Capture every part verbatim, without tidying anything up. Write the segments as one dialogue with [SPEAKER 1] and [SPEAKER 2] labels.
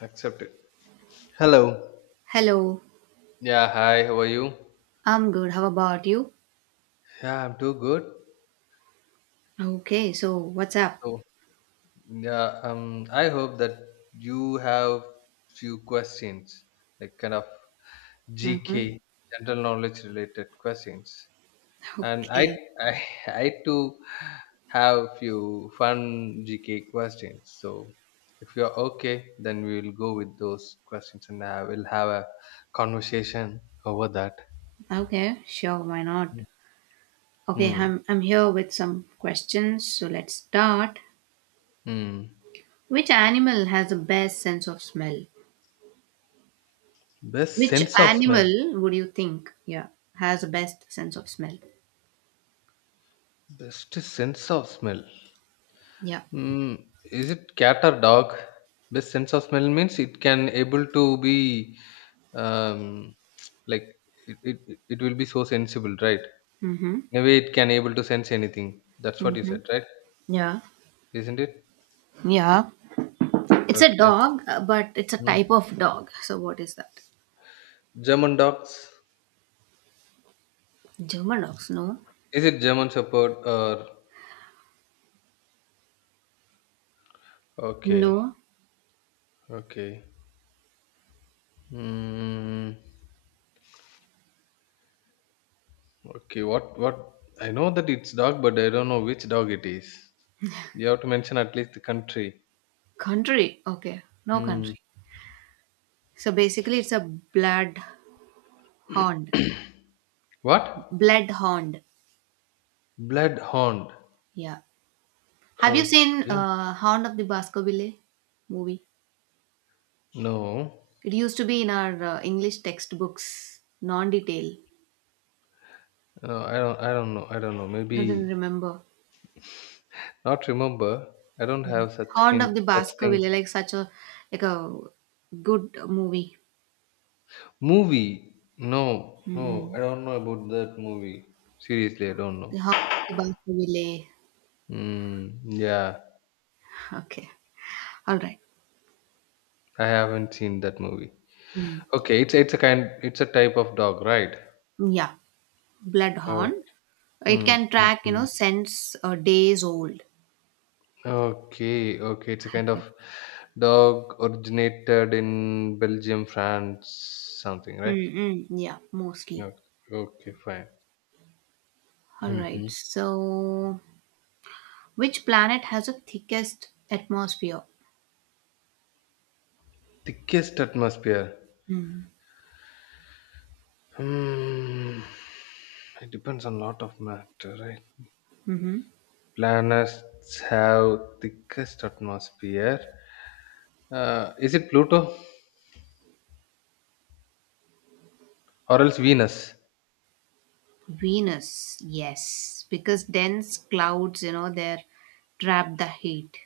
[SPEAKER 1] Accept it. Hello.
[SPEAKER 2] Hello,
[SPEAKER 1] Yeah, hi, how are you?
[SPEAKER 2] I'm good. How about you?
[SPEAKER 1] Yeah, I'm too good.
[SPEAKER 2] Okay, so what's up?
[SPEAKER 1] So, yeah, um, I hope that you have few questions, like kind of
[SPEAKER 2] Mm-hmm.
[SPEAKER 1] G K, general knowledge related questions. And I,
[SPEAKER 2] Okay,
[SPEAKER 1] I, I too have few fun G K questions. So, if you're okay, then we will go with those questions, and I will have a conversation over that.
[SPEAKER 2] okay, sure, why not?
[SPEAKER 1] Hmm.
[SPEAKER 2] Okay,
[SPEAKER 1] Hmm.
[SPEAKER 2] I'm, I'm here with some questions, so let's start.
[SPEAKER 1] Hmm.
[SPEAKER 2] Which animal has the best sense of smell?
[SPEAKER 1] Best
[SPEAKER 2] Which
[SPEAKER 1] sense of smell.
[SPEAKER 2] animal would you think, yeah, has the best sense of smell?
[SPEAKER 1] Best sense of smell.
[SPEAKER 2] Yeah.
[SPEAKER 1] Mm, is it cat or dog? Best sense of smell means it can able to be um, like it, it, it it will be so sensible, right?
[SPEAKER 2] Mm-hmm.
[SPEAKER 1] In a way, it can able to sense anything. That's what you
[SPEAKER 2] Mm-hmm.
[SPEAKER 1] said, right?
[SPEAKER 2] Yeah.
[SPEAKER 1] Isn't it?
[SPEAKER 2] Yeah. It's a
[SPEAKER 1] Okay.
[SPEAKER 2] dog, uh, but it's a
[SPEAKER 1] Mm.
[SPEAKER 2] type of dog. So what is that?
[SPEAKER 1] German dogs.
[SPEAKER 2] German dogs, no?
[SPEAKER 1] Is it German Shepherd or
[SPEAKER 2] No.
[SPEAKER 1] okay? Okay. Mm. Okay, what what I know that it's dog, but I don't know which dog it is. You have to mention at least the country.
[SPEAKER 2] Country. Okay. No
[SPEAKER 1] Hmm.
[SPEAKER 2] country. So basically, it's a blood hound.
[SPEAKER 1] What?
[SPEAKER 2] Blood hound.
[SPEAKER 1] Bloodhound.
[SPEAKER 2] Yeah. Have you seen
[SPEAKER 1] Okay.
[SPEAKER 2] uh, Hound of the Baskerville movie?
[SPEAKER 1] No.
[SPEAKER 2] It used to be in our uh, English textbooks, non-detail.
[SPEAKER 1] No, I don't. I don't know. I don't know.
[SPEAKER 2] You don't
[SPEAKER 1] Maybe
[SPEAKER 2] remember.
[SPEAKER 1] not remember. I don't have such
[SPEAKER 2] Hound of
[SPEAKER 1] kind
[SPEAKER 2] the
[SPEAKER 1] such things.
[SPEAKER 2] Baskerville, like such a like a good movie.
[SPEAKER 1] Movie. No. No. I
[SPEAKER 2] Mm-mm.
[SPEAKER 1] don't know about that movie. Seriously, I don't
[SPEAKER 2] The
[SPEAKER 1] know.
[SPEAKER 2] Hound of the Baskerville.
[SPEAKER 1] Mm, yeah,
[SPEAKER 2] Okay. All right.
[SPEAKER 1] I haven't seen that movie.
[SPEAKER 2] Mm.
[SPEAKER 1] Okay, it's it's a kind. It's a type of dog, right?
[SPEAKER 2] Yeah. Blood hound. It
[SPEAKER 1] Mm,
[SPEAKER 2] can
[SPEAKER 1] mm,
[SPEAKER 2] track, you know,
[SPEAKER 1] mm.
[SPEAKER 2] scents uh, days old.
[SPEAKER 1] Okay, okay. It's a kind
[SPEAKER 2] Okay.
[SPEAKER 1] of dog originated in Belgium, France, something, right?
[SPEAKER 2] Mm-mm, yeah, mostly.
[SPEAKER 1] No. Okay, fine.
[SPEAKER 2] All right.
[SPEAKER 1] Hmm.
[SPEAKER 2] So, which planet has the thickest atmosphere?
[SPEAKER 1] Thickest atmosphere.
[SPEAKER 2] Hmm.
[SPEAKER 1] Hmm. It depends on lot of matter, right?
[SPEAKER 2] Mm-hmm.
[SPEAKER 1] Planets have thickest atmosphere. Uh, is it Pluto or else Venus?
[SPEAKER 2] Venus, yes, because dense clouds, you know, they trap the heat.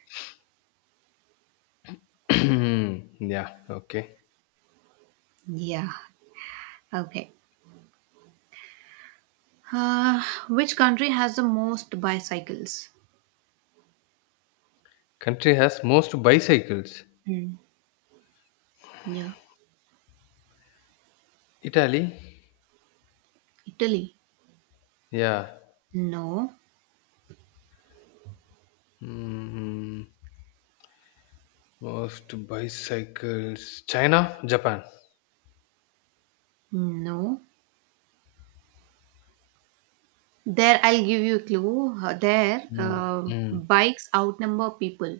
[SPEAKER 1] Yeah, okay.
[SPEAKER 2] Yeah. Okay. Uh, which country has the most bicycles?
[SPEAKER 1] Country has most bicycles.
[SPEAKER 2] Mm. Yeah.
[SPEAKER 1] Italy?
[SPEAKER 2] Italy.
[SPEAKER 1] Yeah.
[SPEAKER 2] No.
[SPEAKER 1] Mm, most bicycles. China, Japan.
[SPEAKER 2] No. There, I'll give you a clue. Uh, There,
[SPEAKER 1] Mm,
[SPEAKER 2] uh,
[SPEAKER 1] mm.
[SPEAKER 2] bikes outnumber people.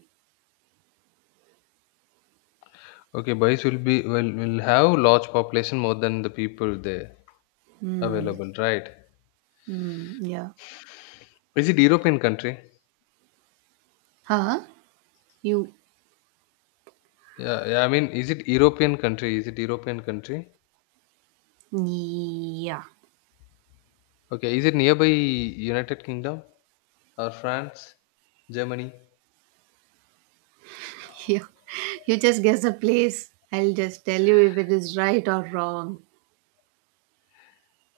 [SPEAKER 1] Okay, bikes will be will will have large population more than the people there
[SPEAKER 2] Hmm.
[SPEAKER 1] available, right?
[SPEAKER 2] Mm, yeah.
[SPEAKER 1] Is it European country?
[SPEAKER 2] Huh? You.
[SPEAKER 1] Yeah, yeah. I mean, is it European country? Is it European country?
[SPEAKER 2] Yeah.
[SPEAKER 1] Okay, is it nearby United Kingdom or France, Germany?
[SPEAKER 2] You, you just guess a place. I'll just tell you if it is right or wrong.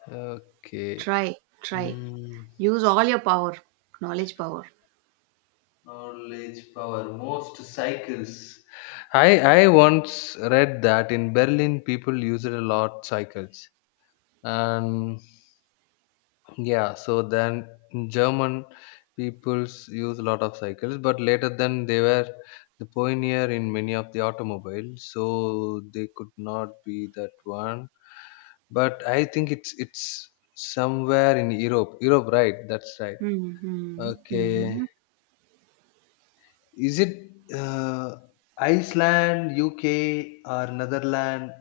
[SPEAKER 1] Okay.
[SPEAKER 2] Try. Try.
[SPEAKER 1] Hmm.
[SPEAKER 2] Use all your power. Knowledge power.
[SPEAKER 1] Knowledge power. Most cycles. I I once read that in Berlin people used a lot cycles, and yeah, so then German peoples use a lot of cycles, but later then they were the pioneer in many of the automobiles, so they could not be that one. But I think it's it's somewhere in Europe. Europe, right? That's right.
[SPEAKER 2] Mm-hmm.
[SPEAKER 1] Okay.
[SPEAKER 2] Hmm.
[SPEAKER 1] Is it uh, Iceland, U K, or Netherlands?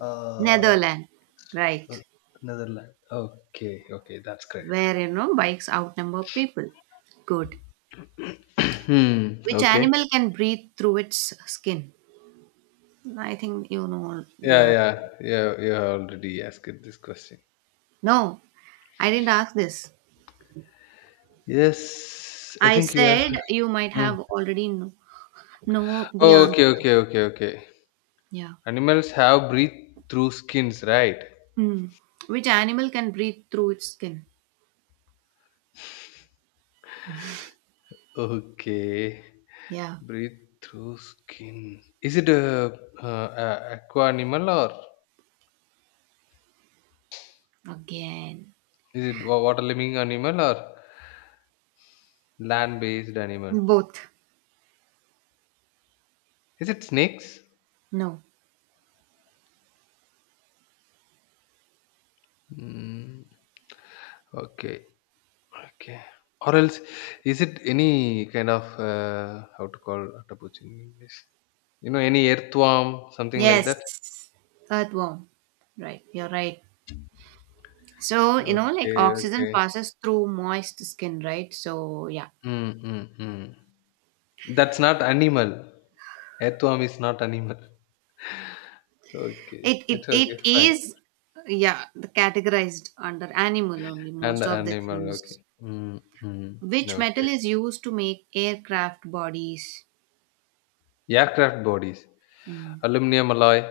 [SPEAKER 1] Uh,
[SPEAKER 2] Netherlands. Right.
[SPEAKER 1] uh, Netherlands. Okay, okay, that's great.
[SPEAKER 2] Where, you know, bikes outnumber people. Good.
[SPEAKER 1] Hmm.
[SPEAKER 2] Which
[SPEAKER 1] Okay.
[SPEAKER 2] animal can breathe through its skin? I think you know the
[SPEAKER 1] Yeah,
[SPEAKER 2] answer.
[SPEAKER 1] yeah, yeah. You have already asked this question.
[SPEAKER 2] No, I didn't ask this.
[SPEAKER 1] Yes, I
[SPEAKER 2] I
[SPEAKER 1] think you
[SPEAKER 2] said
[SPEAKER 1] asked.
[SPEAKER 2] you might
[SPEAKER 1] Hmm.
[SPEAKER 2] have already know. Know the
[SPEAKER 1] Okay,
[SPEAKER 2] answer.
[SPEAKER 1] okay, okay, okay.
[SPEAKER 2] Yeah.
[SPEAKER 1] Animals have breathe through skins, right?
[SPEAKER 2] Mm. Which animal can breathe through its skin?
[SPEAKER 1] Okay,
[SPEAKER 2] Yeah.
[SPEAKER 1] breathe through skin. Is it a, uh, a aqua animal or
[SPEAKER 2] Again.
[SPEAKER 1] is it wa- water living animal or? Land-based animal.
[SPEAKER 2] Both.
[SPEAKER 1] Is it snakes?
[SPEAKER 2] No.
[SPEAKER 1] Mm, okay, okay. Or else, is it any kind of uh, how to call octopus in English? You know, any earthworm, something like
[SPEAKER 2] Yes.
[SPEAKER 1] that.
[SPEAKER 2] Earthworm. Right. You're right. So, you know, like
[SPEAKER 1] Okay,
[SPEAKER 2] oxygen
[SPEAKER 1] okay.
[SPEAKER 2] passes through moist skin, right? So, yeah.
[SPEAKER 1] Mm, mm, mm. That's not animal. Earthworm is not animal. Okay,
[SPEAKER 2] It it,
[SPEAKER 1] it's okay,
[SPEAKER 2] it
[SPEAKER 1] fine.
[SPEAKER 2] is yeah, the categorized under animal only
[SPEAKER 1] And
[SPEAKER 2] most of the
[SPEAKER 1] animal,
[SPEAKER 2] things.
[SPEAKER 1] okay. Mm, mm.
[SPEAKER 2] Which metal
[SPEAKER 1] Okay.
[SPEAKER 2] is used to make aircraft bodies?
[SPEAKER 1] Aircraft bodies,
[SPEAKER 2] Mm.
[SPEAKER 1] aluminum alloy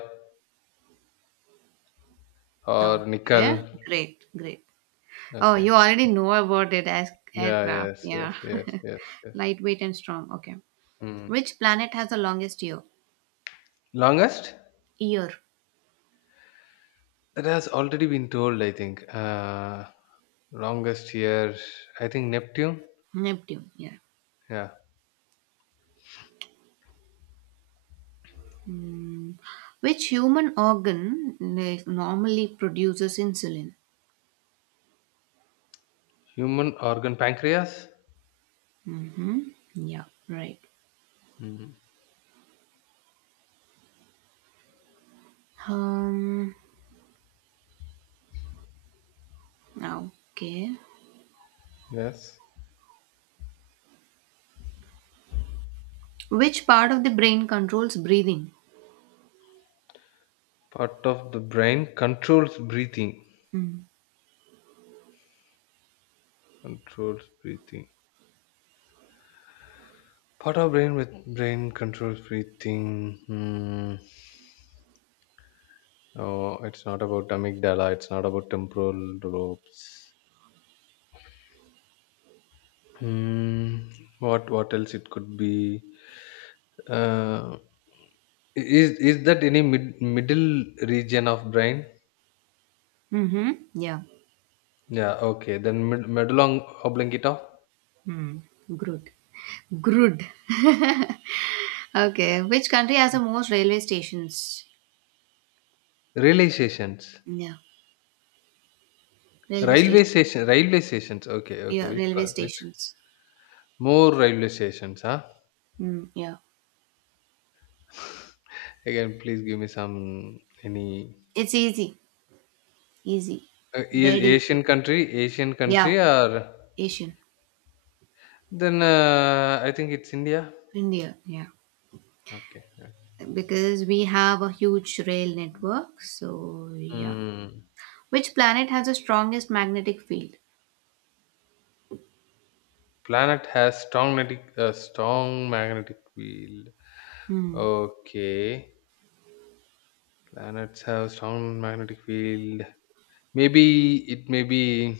[SPEAKER 1] or
[SPEAKER 2] Okay.
[SPEAKER 1] nickel.
[SPEAKER 2] Great. Great. Oh,
[SPEAKER 1] Okay.
[SPEAKER 2] you already know about it as
[SPEAKER 1] Yeah,
[SPEAKER 2] aircraft.
[SPEAKER 1] yes, yes,
[SPEAKER 2] Yeah.
[SPEAKER 1] yes, yes, yes.
[SPEAKER 2] Lightweight and strong. Okay.
[SPEAKER 1] Mm.
[SPEAKER 2] Which planet has the longest year?
[SPEAKER 1] Longest?
[SPEAKER 2] Year.
[SPEAKER 1] That has already been told, I think. Uh, longest here, I think Neptune.
[SPEAKER 2] Neptune. Yeah.
[SPEAKER 1] Yeah.
[SPEAKER 2] Mm. Which human organ like, normally produces insulin?
[SPEAKER 1] Human organ pancreas?
[SPEAKER 2] Mm-hmm. Yeah. Right.
[SPEAKER 1] Mm.
[SPEAKER 2] Um. Okay.
[SPEAKER 1] Yes.
[SPEAKER 2] Which part of the brain controls breathing?
[SPEAKER 1] Part of the brain controls breathing.
[SPEAKER 2] Mm.
[SPEAKER 1] Controls breathing. Part of brain with brain controls breathing. Hmm. Oh, it's not about amygdala. It's not about temporal lobes. Hmm. What what else it could be? Uh, Is is that any mid, middle region of brain?
[SPEAKER 2] Mm-hmm. Yeah.
[SPEAKER 1] Yeah, okay. Then mid, medullum oblongata.
[SPEAKER 2] Mm. Good. Good. Okay. Which country has the most railway stations?
[SPEAKER 1] Railway stations,
[SPEAKER 2] Yeah, railway
[SPEAKER 1] railway
[SPEAKER 2] station.
[SPEAKER 1] station, railway stations. Okay, okay.
[SPEAKER 2] Yeah,
[SPEAKER 1] With
[SPEAKER 2] railway
[SPEAKER 1] which
[SPEAKER 2] stations.
[SPEAKER 1] more railway stations? Huh?
[SPEAKER 2] Mm, yeah,
[SPEAKER 1] Again, please give me some any
[SPEAKER 2] it's easy, easy,
[SPEAKER 1] uh, is
[SPEAKER 2] dead easy.
[SPEAKER 1] Asian country, Asian
[SPEAKER 2] Yeah,
[SPEAKER 1] country, or
[SPEAKER 2] Asian,
[SPEAKER 1] then uh, I think it's India.
[SPEAKER 2] India. Yeah,
[SPEAKER 1] Okay. Okay.
[SPEAKER 2] because we have a huge rail network. So yeah,
[SPEAKER 1] Hmm.
[SPEAKER 2] which planet has the strongest magnetic field?
[SPEAKER 1] Planet has strong magnetic, uh, strong magnetic field.
[SPEAKER 2] Hmm.
[SPEAKER 1] Okay, planets have strong magnetic field. Maybe it may be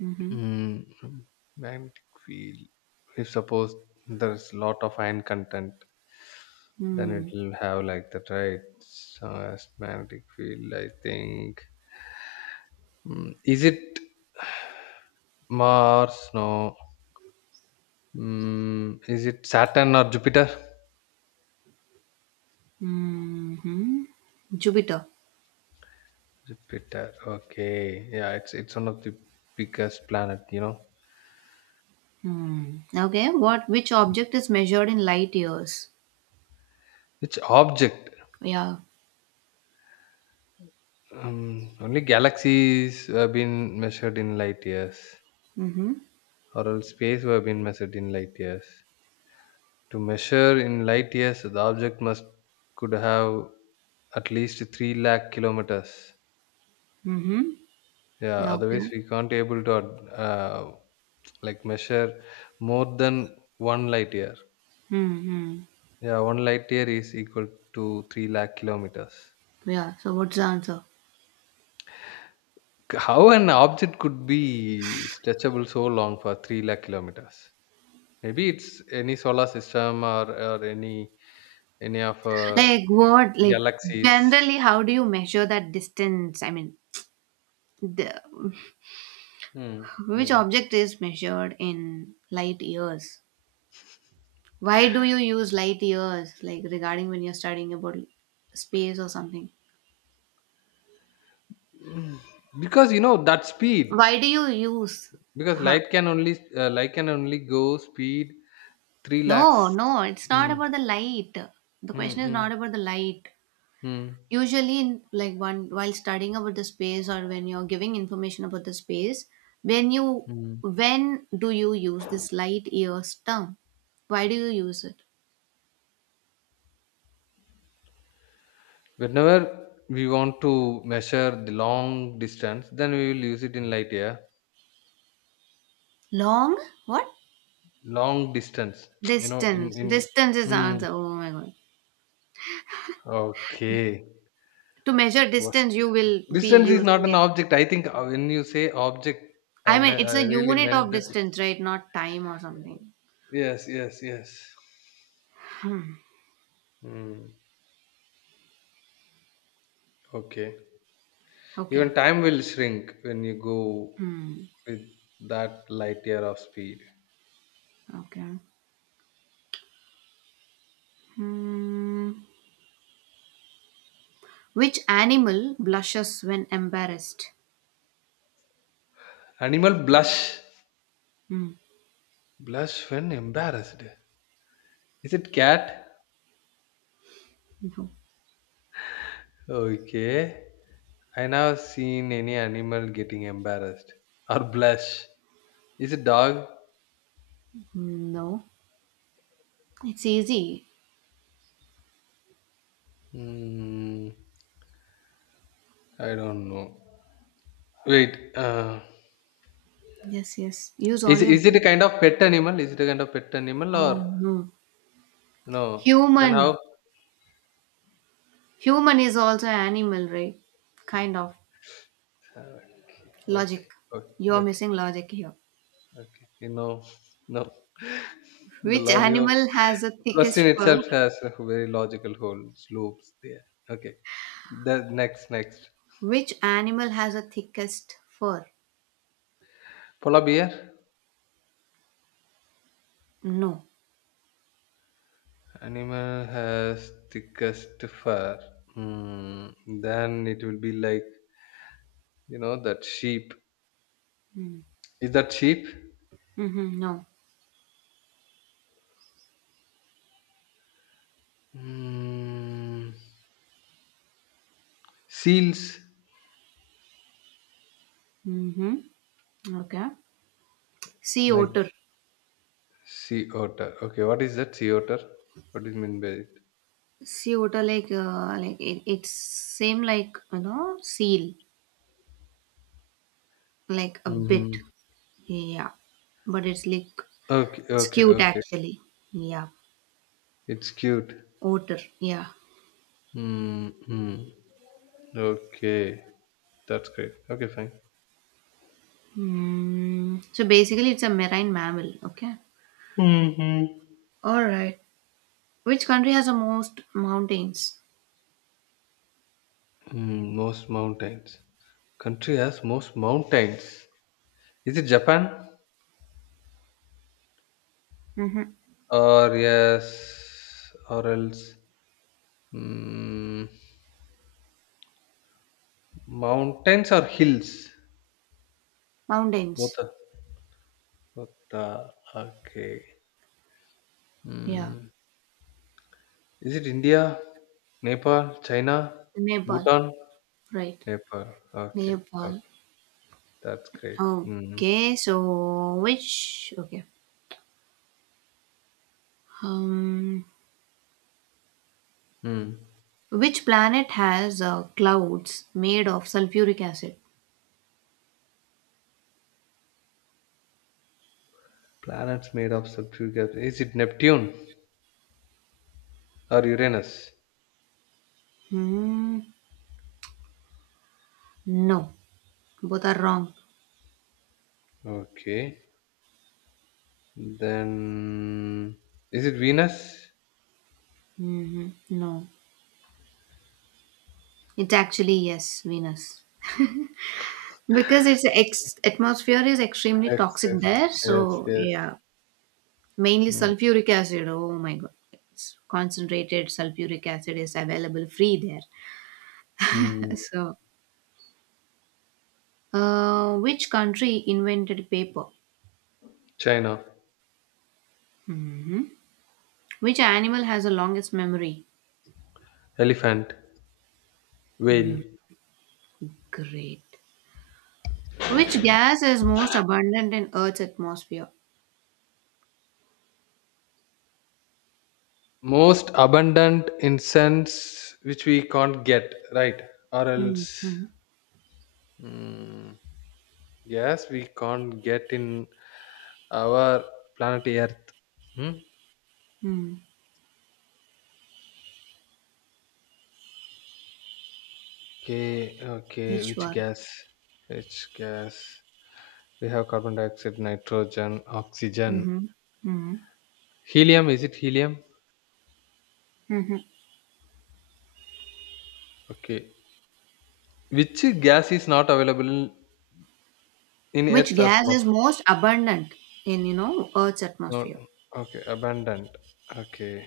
[SPEAKER 2] Mm-hmm.
[SPEAKER 1] mm, magnetic field. If suppose there's lot of iron content, then it
[SPEAKER 2] Hmm.
[SPEAKER 1] will have like that, right? So as magnetic field, I think. Mm, is it Mars? No. Mm, is it Saturn or Jupiter?
[SPEAKER 2] Mm-hmm. Jupiter.
[SPEAKER 1] Jupiter. Okay. Yeah, it's it's one of the biggest planet. You know,
[SPEAKER 2] Hmm. Okay. What? Which object is measured in light years?
[SPEAKER 1] which object?
[SPEAKER 2] Yeah.
[SPEAKER 1] Um, only galaxies have been measured in light years,
[SPEAKER 2] Mm-hmm.
[SPEAKER 1] or else space have been measured in light years. To measure in light years, the object must could have at least three lakh kilometers.
[SPEAKER 2] Mm-hmm.
[SPEAKER 1] Yeah,
[SPEAKER 2] Okay.
[SPEAKER 1] otherwise we can't able to uh, like measure more than one light year.
[SPEAKER 2] Mm-hmm.
[SPEAKER 1] Yeah, one light year is equal to three lakh kilometers.
[SPEAKER 2] Yeah. So what's the answer?
[SPEAKER 1] How an object could be stretchable so long for three lakh kilometers? Maybe it's any solar system or, or any any of uh,
[SPEAKER 2] Like what? Like
[SPEAKER 1] galaxies.
[SPEAKER 2] generally, how do you measure that distance? I mean, the,
[SPEAKER 1] Hmm.
[SPEAKER 2] which
[SPEAKER 1] Hmm.
[SPEAKER 2] object is measured in light years? Why do you use light years? Like regarding when you're studying about space or something.
[SPEAKER 1] Mm, Because you know that speed.
[SPEAKER 2] Why do you use?
[SPEAKER 1] Because
[SPEAKER 2] Huh?
[SPEAKER 1] light can only uh, light can only go speed three
[SPEAKER 2] No,
[SPEAKER 1] lakhs.
[SPEAKER 2] no. It's not
[SPEAKER 1] Hmm.
[SPEAKER 2] about the light. The
[SPEAKER 1] Hmm.
[SPEAKER 2] question is
[SPEAKER 1] Hmm.
[SPEAKER 2] not about the light.
[SPEAKER 1] Hmm.
[SPEAKER 2] Usually in like one while studying about the space or when you're giving information about the space when you
[SPEAKER 1] Hmm.
[SPEAKER 2] when do you use this light years term why do you use it
[SPEAKER 1] Whenever we want to measure the long distance, then we will use it in light year.
[SPEAKER 2] long what
[SPEAKER 1] Long distance, you know in
[SPEAKER 2] distance
[SPEAKER 1] in
[SPEAKER 2] distance is
[SPEAKER 1] mm,
[SPEAKER 2] answer oh my god.
[SPEAKER 1] okay.
[SPEAKER 2] To measure
[SPEAKER 1] was
[SPEAKER 2] distance you will be
[SPEAKER 1] Distance is
[SPEAKER 2] using
[SPEAKER 1] not an
[SPEAKER 2] it.
[SPEAKER 1] object, I think. Uh, when you say object,
[SPEAKER 2] I
[SPEAKER 1] i
[SPEAKER 2] mean
[SPEAKER 1] me-
[SPEAKER 2] it's
[SPEAKER 1] i
[SPEAKER 2] a
[SPEAKER 1] really
[SPEAKER 2] unit of
[SPEAKER 1] meant that.
[SPEAKER 2] distance right not time or something.
[SPEAKER 1] Yes, yes, yes. Mm, okay.
[SPEAKER 2] Okay.
[SPEAKER 1] Even time will shrink when you go
[SPEAKER 2] Hmm.
[SPEAKER 1] with that light year of speed.
[SPEAKER 2] Okay. Hmm. Which animal blushes when embarrassed?
[SPEAKER 1] Animal blush
[SPEAKER 2] Hmm.
[SPEAKER 1] blush when embarrassed. Is it cat?
[SPEAKER 2] Okay.
[SPEAKER 1] Okay. I never seen any animal getting embarrassed or blush. Is it dog?
[SPEAKER 2] No, it's easy.
[SPEAKER 1] Hmm. I don't know. Wait. Uh,
[SPEAKER 2] Yes, yes. Use all
[SPEAKER 1] is
[SPEAKER 2] your
[SPEAKER 1] is it
[SPEAKER 2] brain.
[SPEAKER 1] a kind of pet animal? Is it a kind of pet animal or
[SPEAKER 2] Oh no.
[SPEAKER 1] no? Then
[SPEAKER 2] Human.
[SPEAKER 1] how?
[SPEAKER 2] Human is also animal, right? Kind of.
[SPEAKER 1] Okay.
[SPEAKER 2] Logic.
[SPEAKER 1] Okay. Okay.
[SPEAKER 2] You're
[SPEAKER 1] Okay.
[SPEAKER 2] missing logic here.
[SPEAKER 1] Okay. You know. No. The
[SPEAKER 2] Which
[SPEAKER 1] logic of
[SPEAKER 2] animal has the
[SPEAKER 1] question
[SPEAKER 2] thickest fur?
[SPEAKER 1] itself has a very logical holes, loops there. Okay. The next next
[SPEAKER 2] Which animal has the thickest fur?
[SPEAKER 1] Polar bear.
[SPEAKER 2] No.
[SPEAKER 1] Animal has thickest fur. Hmm. Then it will be like you know that sheep. Is that sheep?
[SPEAKER 2] Mm-hmm. No.
[SPEAKER 1] Hmm. Seals
[SPEAKER 2] Mm-hmm. Okay. Sea
[SPEAKER 1] like
[SPEAKER 2] otter.
[SPEAKER 1] sea otter. Okay, what is that sea otter? What do you mean by it?
[SPEAKER 2] Sea otter like uh, like it, it's same like you know seal like a bit.
[SPEAKER 1] Mm-hmm.
[SPEAKER 2] Yeah. But it's like
[SPEAKER 1] Okay,
[SPEAKER 2] it's
[SPEAKER 1] okay,
[SPEAKER 2] cute
[SPEAKER 1] okay.
[SPEAKER 2] actually. Yeah.
[SPEAKER 1] It's cute.
[SPEAKER 2] Otter. Yeah.
[SPEAKER 1] Mm-hmm. Okay, that's great. Okay, fine.
[SPEAKER 2] Hmm. So basically, it's a marine mammal. Okay.
[SPEAKER 1] Mm-hmm.
[SPEAKER 2] All right. Which country has the most mountains?
[SPEAKER 1] Mm, most mountains. Country has most mountains. Is it Japan?
[SPEAKER 2] Mm-hmm.
[SPEAKER 1] Or yes, or else mm, mountains or hills? Both
[SPEAKER 2] Mountains.
[SPEAKER 1] are. Both are okay.
[SPEAKER 2] Yeah.
[SPEAKER 1] Mm, is it India, Nepal, China,
[SPEAKER 2] Nepal.
[SPEAKER 1] Bhutan,
[SPEAKER 2] Right.
[SPEAKER 1] Nepal? Okay,
[SPEAKER 2] Nepal.
[SPEAKER 1] okay, that's great. Mm,
[SPEAKER 2] Okay. So which? Okay. Um.
[SPEAKER 1] mm.
[SPEAKER 2] Which planet has uh, clouds made of sulfuric acid?
[SPEAKER 1] Planets made of subterranean. Is it Neptune or Uranus?
[SPEAKER 2] Hmm. No. Both are wrong.
[SPEAKER 1] Okay, then is it Venus?
[SPEAKER 2] Mm-hmm. No. It's actually yes, Venus, because its ex- atmosphere is extremely
[SPEAKER 1] Yes,
[SPEAKER 2] toxic
[SPEAKER 1] yes,
[SPEAKER 2] there.
[SPEAKER 1] yes,
[SPEAKER 2] So
[SPEAKER 1] yes.
[SPEAKER 2] yeah, mainly
[SPEAKER 1] Mm.
[SPEAKER 2] sulfuric acid, oh my god. It's concentrated sulfuric acid is available free there.
[SPEAKER 1] Mm.
[SPEAKER 2] So, uh, which country invented paper?
[SPEAKER 1] China.
[SPEAKER 2] Hmm. Which animal has the longest memory?
[SPEAKER 1] Elephant, whale.
[SPEAKER 2] Great. Which gas is most abundant in earth's atmosphere?
[SPEAKER 1] Most abundant incense which we can't get, right? Or else,
[SPEAKER 2] Mm-hmm.
[SPEAKER 1] mm, yes, we can't get in our planet Earth. Hmm?
[SPEAKER 2] Hmm.
[SPEAKER 1] Okay, okay,
[SPEAKER 2] Which
[SPEAKER 1] which
[SPEAKER 2] one?
[SPEAKER 1] gas? Which gas? We have carbon dioxide, nitrogen, oxygen.
[SPEAKER 2] Mm-hmm. Mm-hmm.
[SPEAKER 1] Helium, is it helium?
[SPEAKER 2] Mm-hmm.
[SPEAKER 1] Okay. Which gas is not available in
[SPEAKER 2] Which
[SPEAKER 1] Earth's
[SPEAKER 2] gas is
[SPEAKER 1] atmosphere?
[SPEAKER 2] most abundant in, you know, earth's
[SPEAKER 1] No.
[SPEAKER 2] atmosphere?
[SPEAKER 1] Okay, abundant. Okay.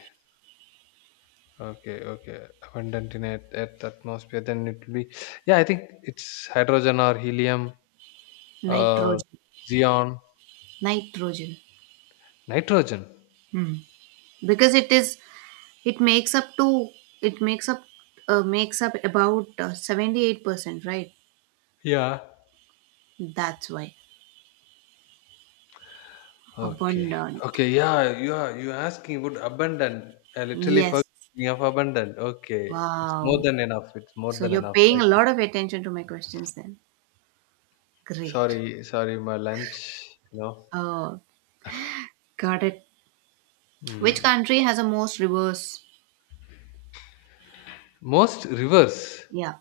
[SPEAKER 1] Okay, okay. Abundant in at, at the atmosphere, then it will be. Yeah, I think it's hydrogen or helium or
[SPEAKER 2] Nitrogen.
[SPEAKER 1] xeon,
[SPEAKER 2] Nitrogen.
[SPEAKER 1] nitrogen.
[SPEAKER 2] Hmm. Because it is, it makes up to, it makes up uh, makes up about uh, seventy-eight percent, right?
[SPEAKER 1] Yeah.
[SPEAKER 2] That's why
[SPEAKER 1] Okay.
[SPEAKER 2] abundant.
[SPEAKER 1] Okay. Yeah. You are you are asking about abundant. I literally
[SPEAKER 2] Yes.
[SPEAKER 1] forgot of abundant. Okay. It's more
[SPEAKER 2] Wow,
[SPEAKER 1] than enough. It's more
[SPEAKER 2] so
[SPEAKER 1] than
[SPEAKER 2] you're
[SPEAKER 1] enough.
[SPEAKER 2] paying
[SPEAKER 1] Right.
[SPEAKER 2] a lot of attention to my questions then. Great.
[SPEAKER 1] Sorry. Sorry. My lunch. You know.
[SPEAKER 2] Oh, got it. Which
[SPEAKER 1] Mm.
[SPEAKER 2] country has the most rivers?
[SPEAKER 1] Most rivers.
[SPEAKER 2] Yeah.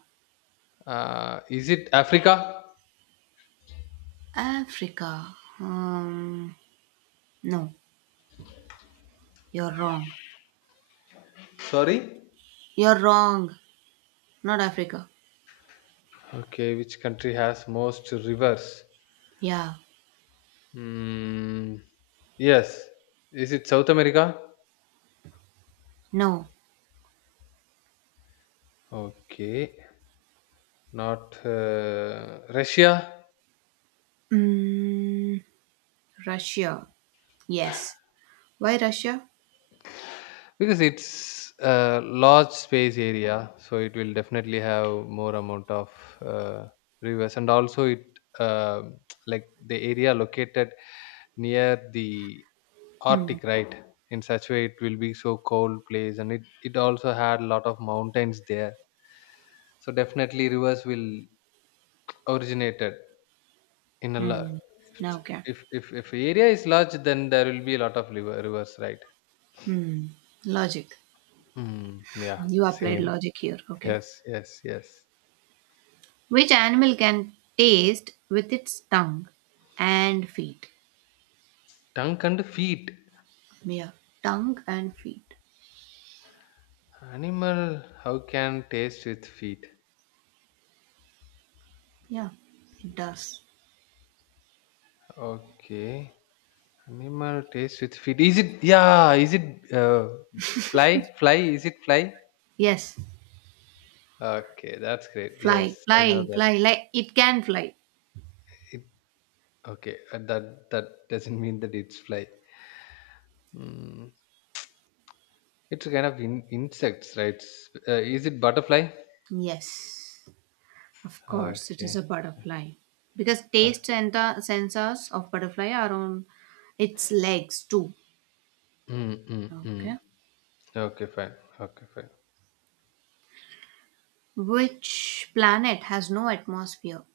[SPEAKER 1] Uh, is it Africa?
[SPEAKER 2] Africa. um no, you're wrong.
[SPEAKER 1] Sorry.
[SPEAKER 2] You're wrong, not Africa.
[SPEAKER 1] Okay. Which country has most rivers?
[SPEAKER 2] Yeah,
[SPEAKER 1] Mm, yes. Is it South America?
[SPEAKER 2] no.
[SPEAKER 1] Okay. Not uh, Russia?
[SPEAKER 2] Mm, Russia. Yes. Why Russia?
[SPEAKER 1] Because it's a large space area, so it will definitely have more amount of uh, rivers. And also it um like the area located near the
[SPEAKER 2] Hmm.
[SPEAKER 1] Arctic, right? In such way it will be so cold place, and it, it also had a lot of mountains there. So definitely rivers will originated in a la-
[SPEAKER 2] Hmm. Now, okay.
[SPEAKER 1] if if if area is large, then there will be a lot of liver, rivers, right.
[SPEAKER 2] Hmm. Logic.
[SPEAKER 1] Mm, yeah.
[SPEAKER 2] You applied
[SPEAKER 1] Same.
[SPEAKER 2] logic here. Okay.
[SPEAKER 1] Yes, yes, yes.
[SPEAKER 2] Which animal can taste with its tongue and feet?
[SPEAKER 1] Tongue and feet.
[SPEAKER 2] Yeah. Tongue and feet.
[SPEAKER 1] Animal, how can taste with feet?
[SPEAKER 2] Yeah. It does.
[SPEAKER 1] Okay. Animal taste with feet, is it? Yeah, is it uh, fly? Fly? Is it fly?
[SPEAKER 2] Yes.
[SPEAKER 1] Okay, that's great.
[SPEAKER 2] Fly.
[SPEAKER 1] Yes. I know
[SPEAKER 2] Fly.
[SPEAKER 1] that
[SPEAKER 2] Fly. Like it can fly.
[SPEAKER 1] it. Okay, uh, that that doesn't mean that it's fly mm. It's a kind of in, insects, right. S- uh, is it butterfly?
[SPEAKER 2] Yes. Of course, it is
[SPEAKER 1] Okay,
[SPEAKER 2] a butterfly. Because taste
[SPEAKER 1] fine.
[SPEAKER 2] and the sensors of butterfly are on its legs too.
[SPEAKER 1] Mm, mm,
[SPEAKER 2] Okay.
[SPEAKER 1] mm. Okay, fine. Okay, fine.
[SPEAKER 2] Which planet has no atmosphere?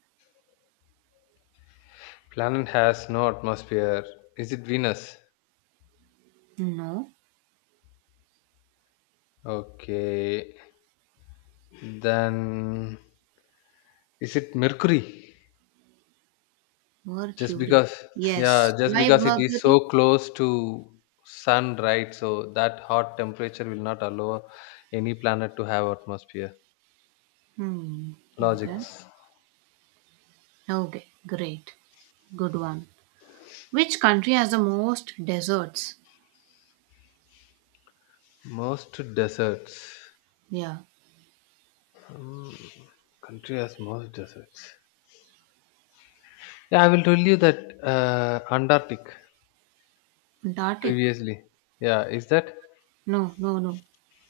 [SPEAKER 1] Planet has no atmosphere. Is it Venus?
[SPEAKER 2] No.
[SPEAKER 1] Okay. Then is it Mercury? Just
[SPEAKER 2] Mercury.
[SPEAKER 1] because,
[SPEAKER 2] Yes.
[SPEAKER 1] yeah, just
[SPEAKER 2] Why
[SPEAKER 1] because it is
[SPEAKER 2] Mercury?
[SPEAKER 1] so close to sun, right? So that hot temperature will not allow any planet to have atmosphere.
[SPEAKER 2] Hmm. Okay.
[SPEAKER 1] Logics.
[SPEAKER 2] Okay, great. Good one. Which country has the most deserts?
[SPEAKER 1] Most deserts.
[SPEAKER 2] Yeah.
[SPEAKER 1] Mm, Country has most deserts. Yeah, I will tell you that uh, Antarctic.
[SPEAKER 2] Antarctic.
[SPEAKER 1] Previously, yeah, is that
[SPEAKER 2] No, no, no.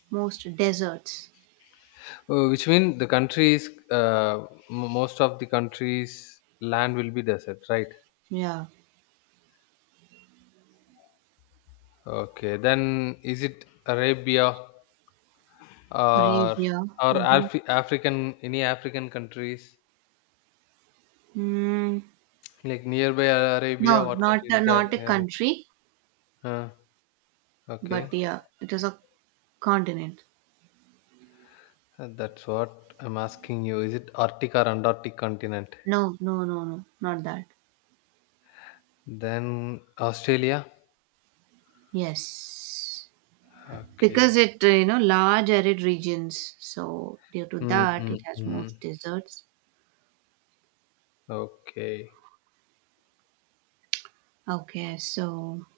[SPEAKER 2] Most deserts.
[SPEAKER 1] uh, which mean the countries, uh, m- most of the countries land will be desert, right?
[SPEAKER 2] Yeah.
[SPEAKER 1] Okay, then is it Arabia or
[SPEAKER 2] Arabia.
[SPEAKER 1] or
[SPEAKER 2] Mm-hmm.
[SPEAKER 1] Alf- african, any African countries
[SPEAKER 2] Mm,
[SPEAKER 1] like nearby Arabia?
[SPEAKER 2] no,
[SPEAKER 1] What
[SPEAKER 2] not
[SPEAKER 1] country
[SPEAKER 2] a,
[SPEAKER 1] is there
[SPEAKER 2] not a
[SPEAKER 1] nearby
[SPEAKER 2] country,
[SPEAKER 1] uh,
[SPEAKER 2] but
[SPEAKER 1] okay.
[SPEAKER 2] yeah, it is a continent.
[SPEAKER 1] Uh, that's what I'm asking you. Is it Arctic or Antarctic continent?
[SPEAKER 2] No, no, no, no. Not that.
[SPEAKER 1] Then Australia.
[SPEAKER 2] Yes, because
[SPEAKER 1] Okay.
[SPEAKER 2] it uh, you know large arid regions, so due to
[SPEAKER 1] Mm,
[SPEAKER 2] that
[SPEAKER 1] mm,
[SPEAKER 2] it has most
[SPEAKER 1] mm.
[SPEAKER 2] deserts.
[SPEAKER 1] Okay,
[SPEAKER 2] Okay, so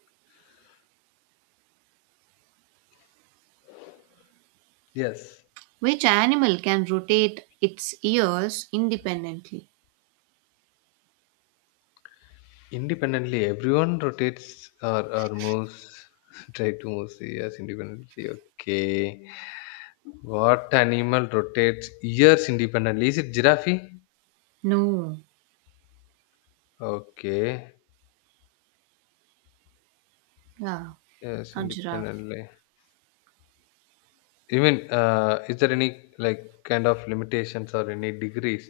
[SPEAKER 1] yes.
[SPEAKER 2] which animal can rotate its ears independently?
[SPEAKER 1] Independently, everyone rotates or, or moves. Try to move years independently. Okay. What animal rotates years independently? Is it giraffe?
[SPEAKER 2] No,
[SPEAKER 1] Okay.
[SPEAKER 2] yeah,
[SPEAKER 1] Yes,
[SPEAKER 2] not giraffe.
[SPEAKER 1] independently. You mean, uh, is there any like kind of limitations or any degrees,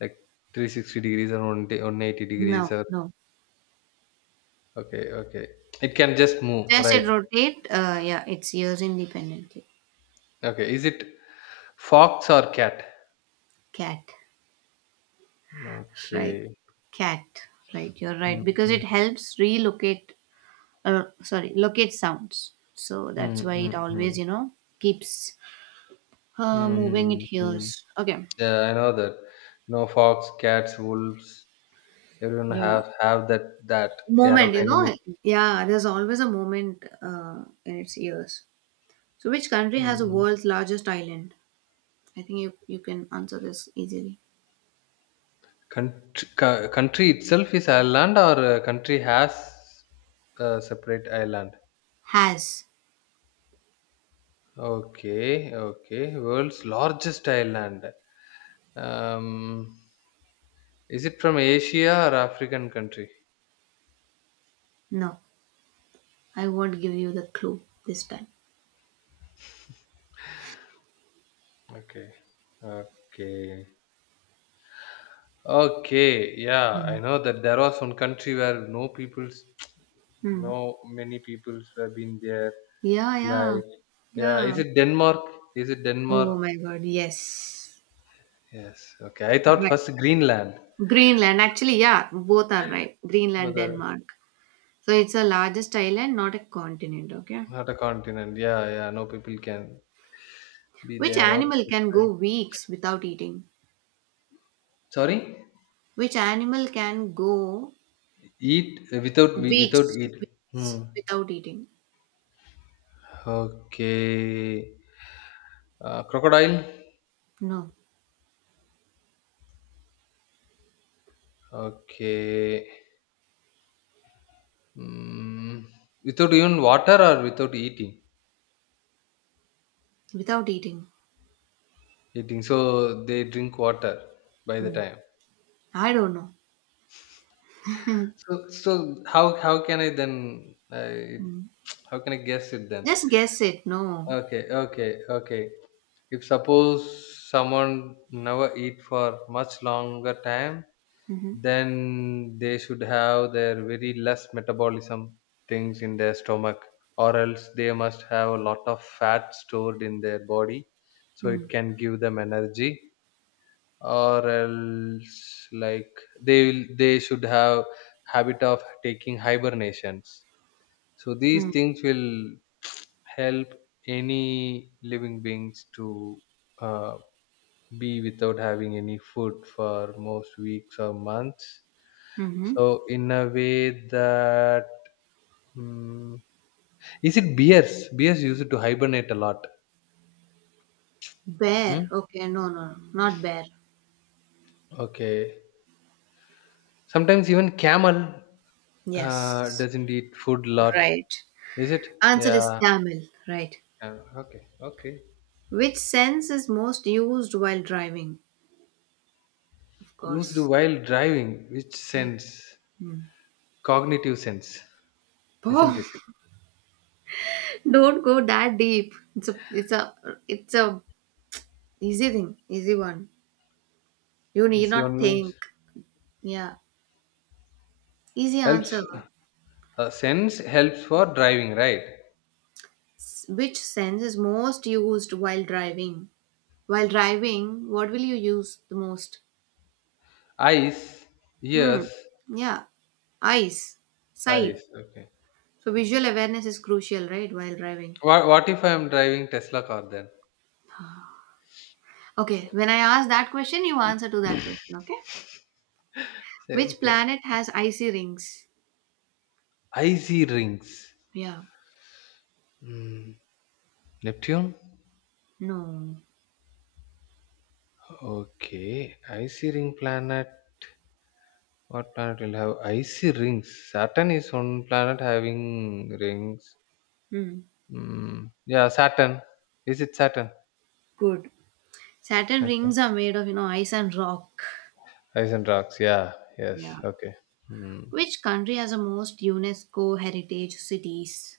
[SPEAKER 1] like three hundred sixty degrees or one hundred eighty
[SPEAKER 2] No,
[SPEAKER 1] degrees or
[SPEAKER 2] no,
[SPEAKER 1] okay, okay. It can just move,
[SPEAKER 2] does it
[SPEAKER 1] right?
[SPEAKER 2] rotate? Uh, yeah, its ears independently.
[SPEAKER 1] Okay. Is it fox or cat?
[SPEAKER 2] Cat, right?
[SPEAKER 1] Okay.
[SPEAKER 2] Cat, right? You're right
[SPEAKER 1] Mm,
[SPEAKER 2] because
[SPEAKER 1] mm,
[SPEAKER 2] it helps relocate. Uh, sorry, locate sounds. So that's
[SPEAKER 1] mm,
[SPEAKER 2] why it
[SPEAKER 1] mm,
[SPEAKER 2] always
[SPEAKER 1] mm.
[SPEAKER 2] you know keeps Uh, moving it
[SPEAKER 1] Mm, mm.
[SPEAKER 2] here's okay.
[SPEAKER 1] Yeah, I know that. You know, fox, cats, wolves, everyone
[SPEAKER 2] Yeah.
[SPEAKER 1] have have that that
[SPEAKER 2] Moment, you know,
[SPEAKER 1] aerodynamic.
[SPEAKER 2] yeah, there's always a moment uh, in its years. So, which country has the
[SPEAKER 1] Mm.
[SPEAKER 2] world's largest island? I think you, you can answer this easily.
[SPEAKER 1] Country, co- country itself is island, or uh, country has a separate island.
[SPEAKER 2] Has.
[SPEAKER 1] Okay, okay. World's largest island. Um, is it from Asia or African country?
[SPEAKER 2] No, I won't give you the clue this time.
[SPEAKER 1] Okay, okay. Okay, yeah, I
[SPEAKER 2] Mm.
[SPEAKER 1] know that there was one country where no people's.
[SPEAKER 2] Hmm.
[SPEAKER 1] No, many peoples have been there.
[SPEAKER 2] Yeah, yeah,
[SPEAKER 1] Like, yeah,
[SPEAKER 2] yeah.
[SPEAKER 1] is it Denmark? Is it Denmark?
[SPEAKER 2] Oh my god, yes.
[SPEAKER 1] Yes. Okay. I thought
[SPEAKER 2] Right.
[SPEAKER 1] first Greenland,
[SPEAKER 2] Greenland, actually, yeah, both are right.
[SPEAKER 1] but
[SPEAKER 2] Greenland,
[SPEAKER 1] uh,
[SPEAKER 2] Denmark. So, it's the largest island, not a continent, okay?
[SPEAKER 1] not a continent. Yeah, yeah. No people can be
[SPEAKER 2] Which
[SPEAKER 1] there. Okay,
[SPEAKER 2] animal can
[SPEAKER 1] fine.
[SPEAKER 2] go weeks without eating?
[SPEAKER 1] Sorry,
[SPEAKER 2] Which animal can go
[SPEAKER 1] eat uh, without we- without
[SPEAKER 2] weeks,
[SPEAKER 1] eat.
[SPEAKER 2] weeks
[SPEAKER 1] Hmm.
[SPEAKER 2] without eating?
[SPEAKER 1] Okay. Uh, crocodile.
[SPEAKER 2] No,
[SPEAKER 1] Okay. Mm. Without even water or without eating.
[SPEAKER 2] without eating.
[SPEAKER 1] Eating. So they drink water by the
[SPEAKER 2] Hmm.
[SPEAKER 1] time.
[SPEAKER 2] I don't know.
[SPEAKER 1] So so how how can I then uh,
[SPEAKER 2] Hmm.
[SPEAKER 1] how can I guess it then?
[SPEAKER 2] Just guess it. No.
[SPEAKER 1] Okay, okay, okay. If suppose someone never eat for much longer time,
[SPEAKER 2] Mm-hmm.
[SPEAKER 1] then they should have their very less metabolism things in their stomach, or else they must have a lot of fat stored in their body, so it
[SPEAKER 2] Mm.
[SPEAKER 1] can give them energy. Or else, like they will, they should have habit of taking hibernations so
[SPEAKER 2] Mm. Mm-hmm.
[SPEAKER 1] these
[SPEAKER 2] Hmm.
[SPEAKER 1] things will help any living beings to uh, be without having any food for most weeks or months.
[SPEAKER 2] Hmm. Hmm.
[SPEAKER 1] So in a way that mm, is it bears? Bears used to hibernate a lot. Hmm?
[SPEAKER 2] Bear. Okay. No, no, no. Not bear.
[SPEAKER 1] Okay. Sometimes even camel uh,
[SPEAKER 2] Yes.
[SPEAKER 1] doesn't eat food a lot.
[SPEAKER 2] Right.
[SPEAKER 1] Is it?
[SPEAKER 2] Answer is
[SPEAKER 1] Yeah,
[SPEAKER 2] camel. Right.
[SPEAKER 1] yeah. Okay. Okay.
[SPEAKER 2] Which sense is most used while driving? Of
[SPEAKER 1] Used
[SPEAKER 2] course.
[SPEAKER 1] while driving, which sense?
[SPEAKER 2] Hmm.
[SPEAKER 1] Cognitive sense, isn't it?
[SPEAKER 2] Oh, don't go that deep. It's a it's a it's a easy thing, easy one. You need
[SPEAKER 1] This
[SPEAKER 2] not
[SPEAKER 1] one means
[SPEAKER 2] think. Yeah. Easy
[SPEAKER 1] helps
[SPEAKER 2] answer.
[SPEAKER 1] uh, sense helps for driving, right?
[SPEAKER 2] S- Which sense is most used while driving? While driving, what will you use the most?
[SPEAKER 1] Eyes,
[SPEAKER 2] Hmm.
[SPEAKER 1] ears,
[SPEAKER 2] Yeah. Eyes. Sight.
[SPEAKER 1] eyes. Okay.
[SPEAKER 2] So visual awareness is crucial, right? While driving.
[SPEAKER 1] What what if I am driving Tesla car then?
[SPEAKER 2] Okay. When I ask that question, you answer to that question, okay?
[SPEAKER 1] Say
[SPEAKER 2] Which
[SPEAKER 1] okay.
[SPEAKER 2] planet has icy rings?
[SPEAKER 1] I see rings.
[SPEAKER 2] Yeah.
[SPEAKER 1] Hmm. Neptune.
[SPEAKER 2] No.
[SPEAKER 1] Okay. I see ring planet. What planet will have icy rings? Saturn is one planet having rings.
[SPEAKER 2] Hmm.
[SPEAKER 1] Hmm. Yeah, Saturn. Is it Saturn?
[SPEAKER 2] Good. Saturn rings are
[SPEAKER 1] Okay.
[SPEAKER 2] made of, you know, ice and rock.
[SPEAKER 1] Ice and rocks. Yeah.
[SPEAKER 2] Yeah.
[SPEAKER 1] Yes. Okay. Hmm.
[SPEAKER 2] Which country has the most UNESCO heritage cities?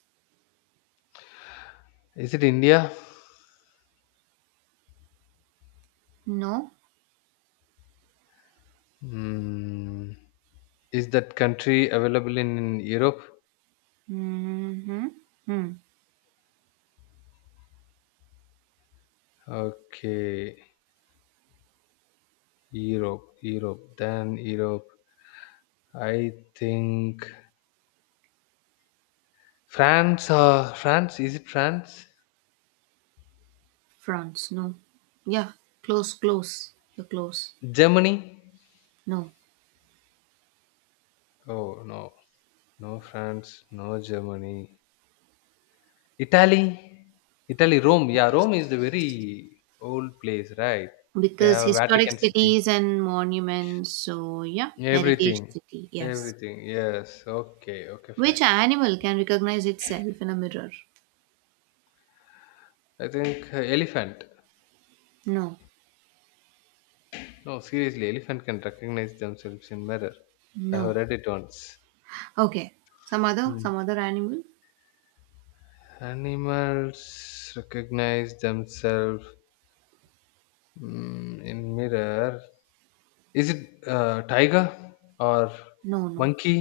[SPEAKER 1] Is it India?
[SPEAKER 2] No.
[SPEAKER 1] Hmm, is that country available in Europe?
[SPEAKER 2] Mm-hmm. Hmm.
[SPEAKER 1] Okay, Europe, Europe, then Europe. I think France. Uh, France. Is it France?
[SPEAKER 2] France. No. Yeah. Close. Close. You're close.
[SPEAKER 1] Germany?
[SPEAKER 2] No.
[SPEAKER 1] Oh no, no France, no Germany. Italy, Italy. Rome. Yeah, Rome is the very
[SPEAKER 2] Yes.
[SPEAKER 1] old place, right? They
[SPEAKER 2] Because
[SPEAKER 1] have
[SPEAKER 2] historic
[SPEAKER 1] Vatican City.
[SPEAKER 2] cities and monuments. So yeah, heritage
[SPEAKER 1] Everything,
[SPEAKER 2] city. Yes.
[SPEAKER 1] everything. Yes. Okay. Okay.
[SPEAKER 2] Which
[SPEAKER 1] Fine.
[SPEAKER 2] animal can recognize itself in a mirror?
[SPEAKER 1] I think uh, elephant.
[SPEAKER 2] No.
[SPEAKER 1] No, seriously, elephant can recognize themselves in mirror. I have
[SPEAKER 2] No.
[SPEAKER 1] read it once.
[SPEAKER 2] Okay. Some other.
[SPEAKER 1] Hmm.
[SPEAKER 2] Some other animal.
[SPEAKER 1] Animals recognize themselves mm, in mirror. Is it uh, tiger or
[SPEAKER 2] No. No.
[SPEAKER 1] monkey?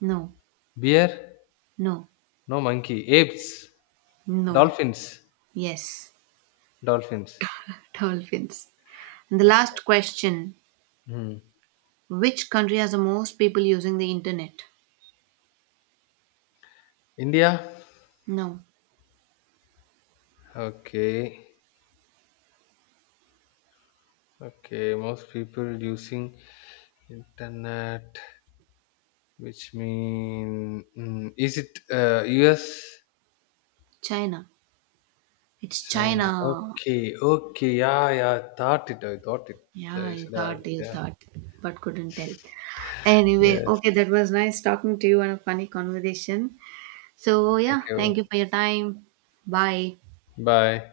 [SPEAKER 2] No.
[SPEAKER 1] Bear?
[SPEAKER 2] No,
[SPEAKER 1] No, monkey. Apes?
[SPEAKER 2] no,
[SPEAKER 1] Dolphins?
[SPEAKER 2] yes,
[SPEAKER 1] Dolphins.
[SPEAKER 2] dolphins. And the
[SPEAKER 1] Okay.
[SPEAKER 2] last question,
[SPEAKER 1] Hmm.
[SPEAKER 2] which country has the most people using the internet?
[SPEAKER 1] India?
[SPEAKER 2] No,
[SPEAKER 1] Okay. Okay. Most people using internet, which mean mm, is it uh, U S?
[SPEAKER 2] China. It's
[SPEAKER 1] China.
[SPEAKER 2] China.
[SPEAKER 1] Okay, okay. Yeah, yeah. Thought it. I thought it.
[SPEAKER 2] Yeah,
[SPEAKER 1] I
[SPEAKER 2] you
[SPEAKER 1] should have.
[SPEAKER 2] thought, you
[SPEAKER 1] Yeah.
[SPEAKER 2] thought, but couldn't tell. Anyway,
[SPEAKER 1] Yes.
[SPEAKER 2] okay, that was nice talking to you and a funny conversation. So,
[SPEAKER 1] Thank
[SPEAKER 2] yeah, thank
[SPEAKER 1] you.
[SPEAKER 2] you for your time. Bye.
[SPEAKER 1] Bye.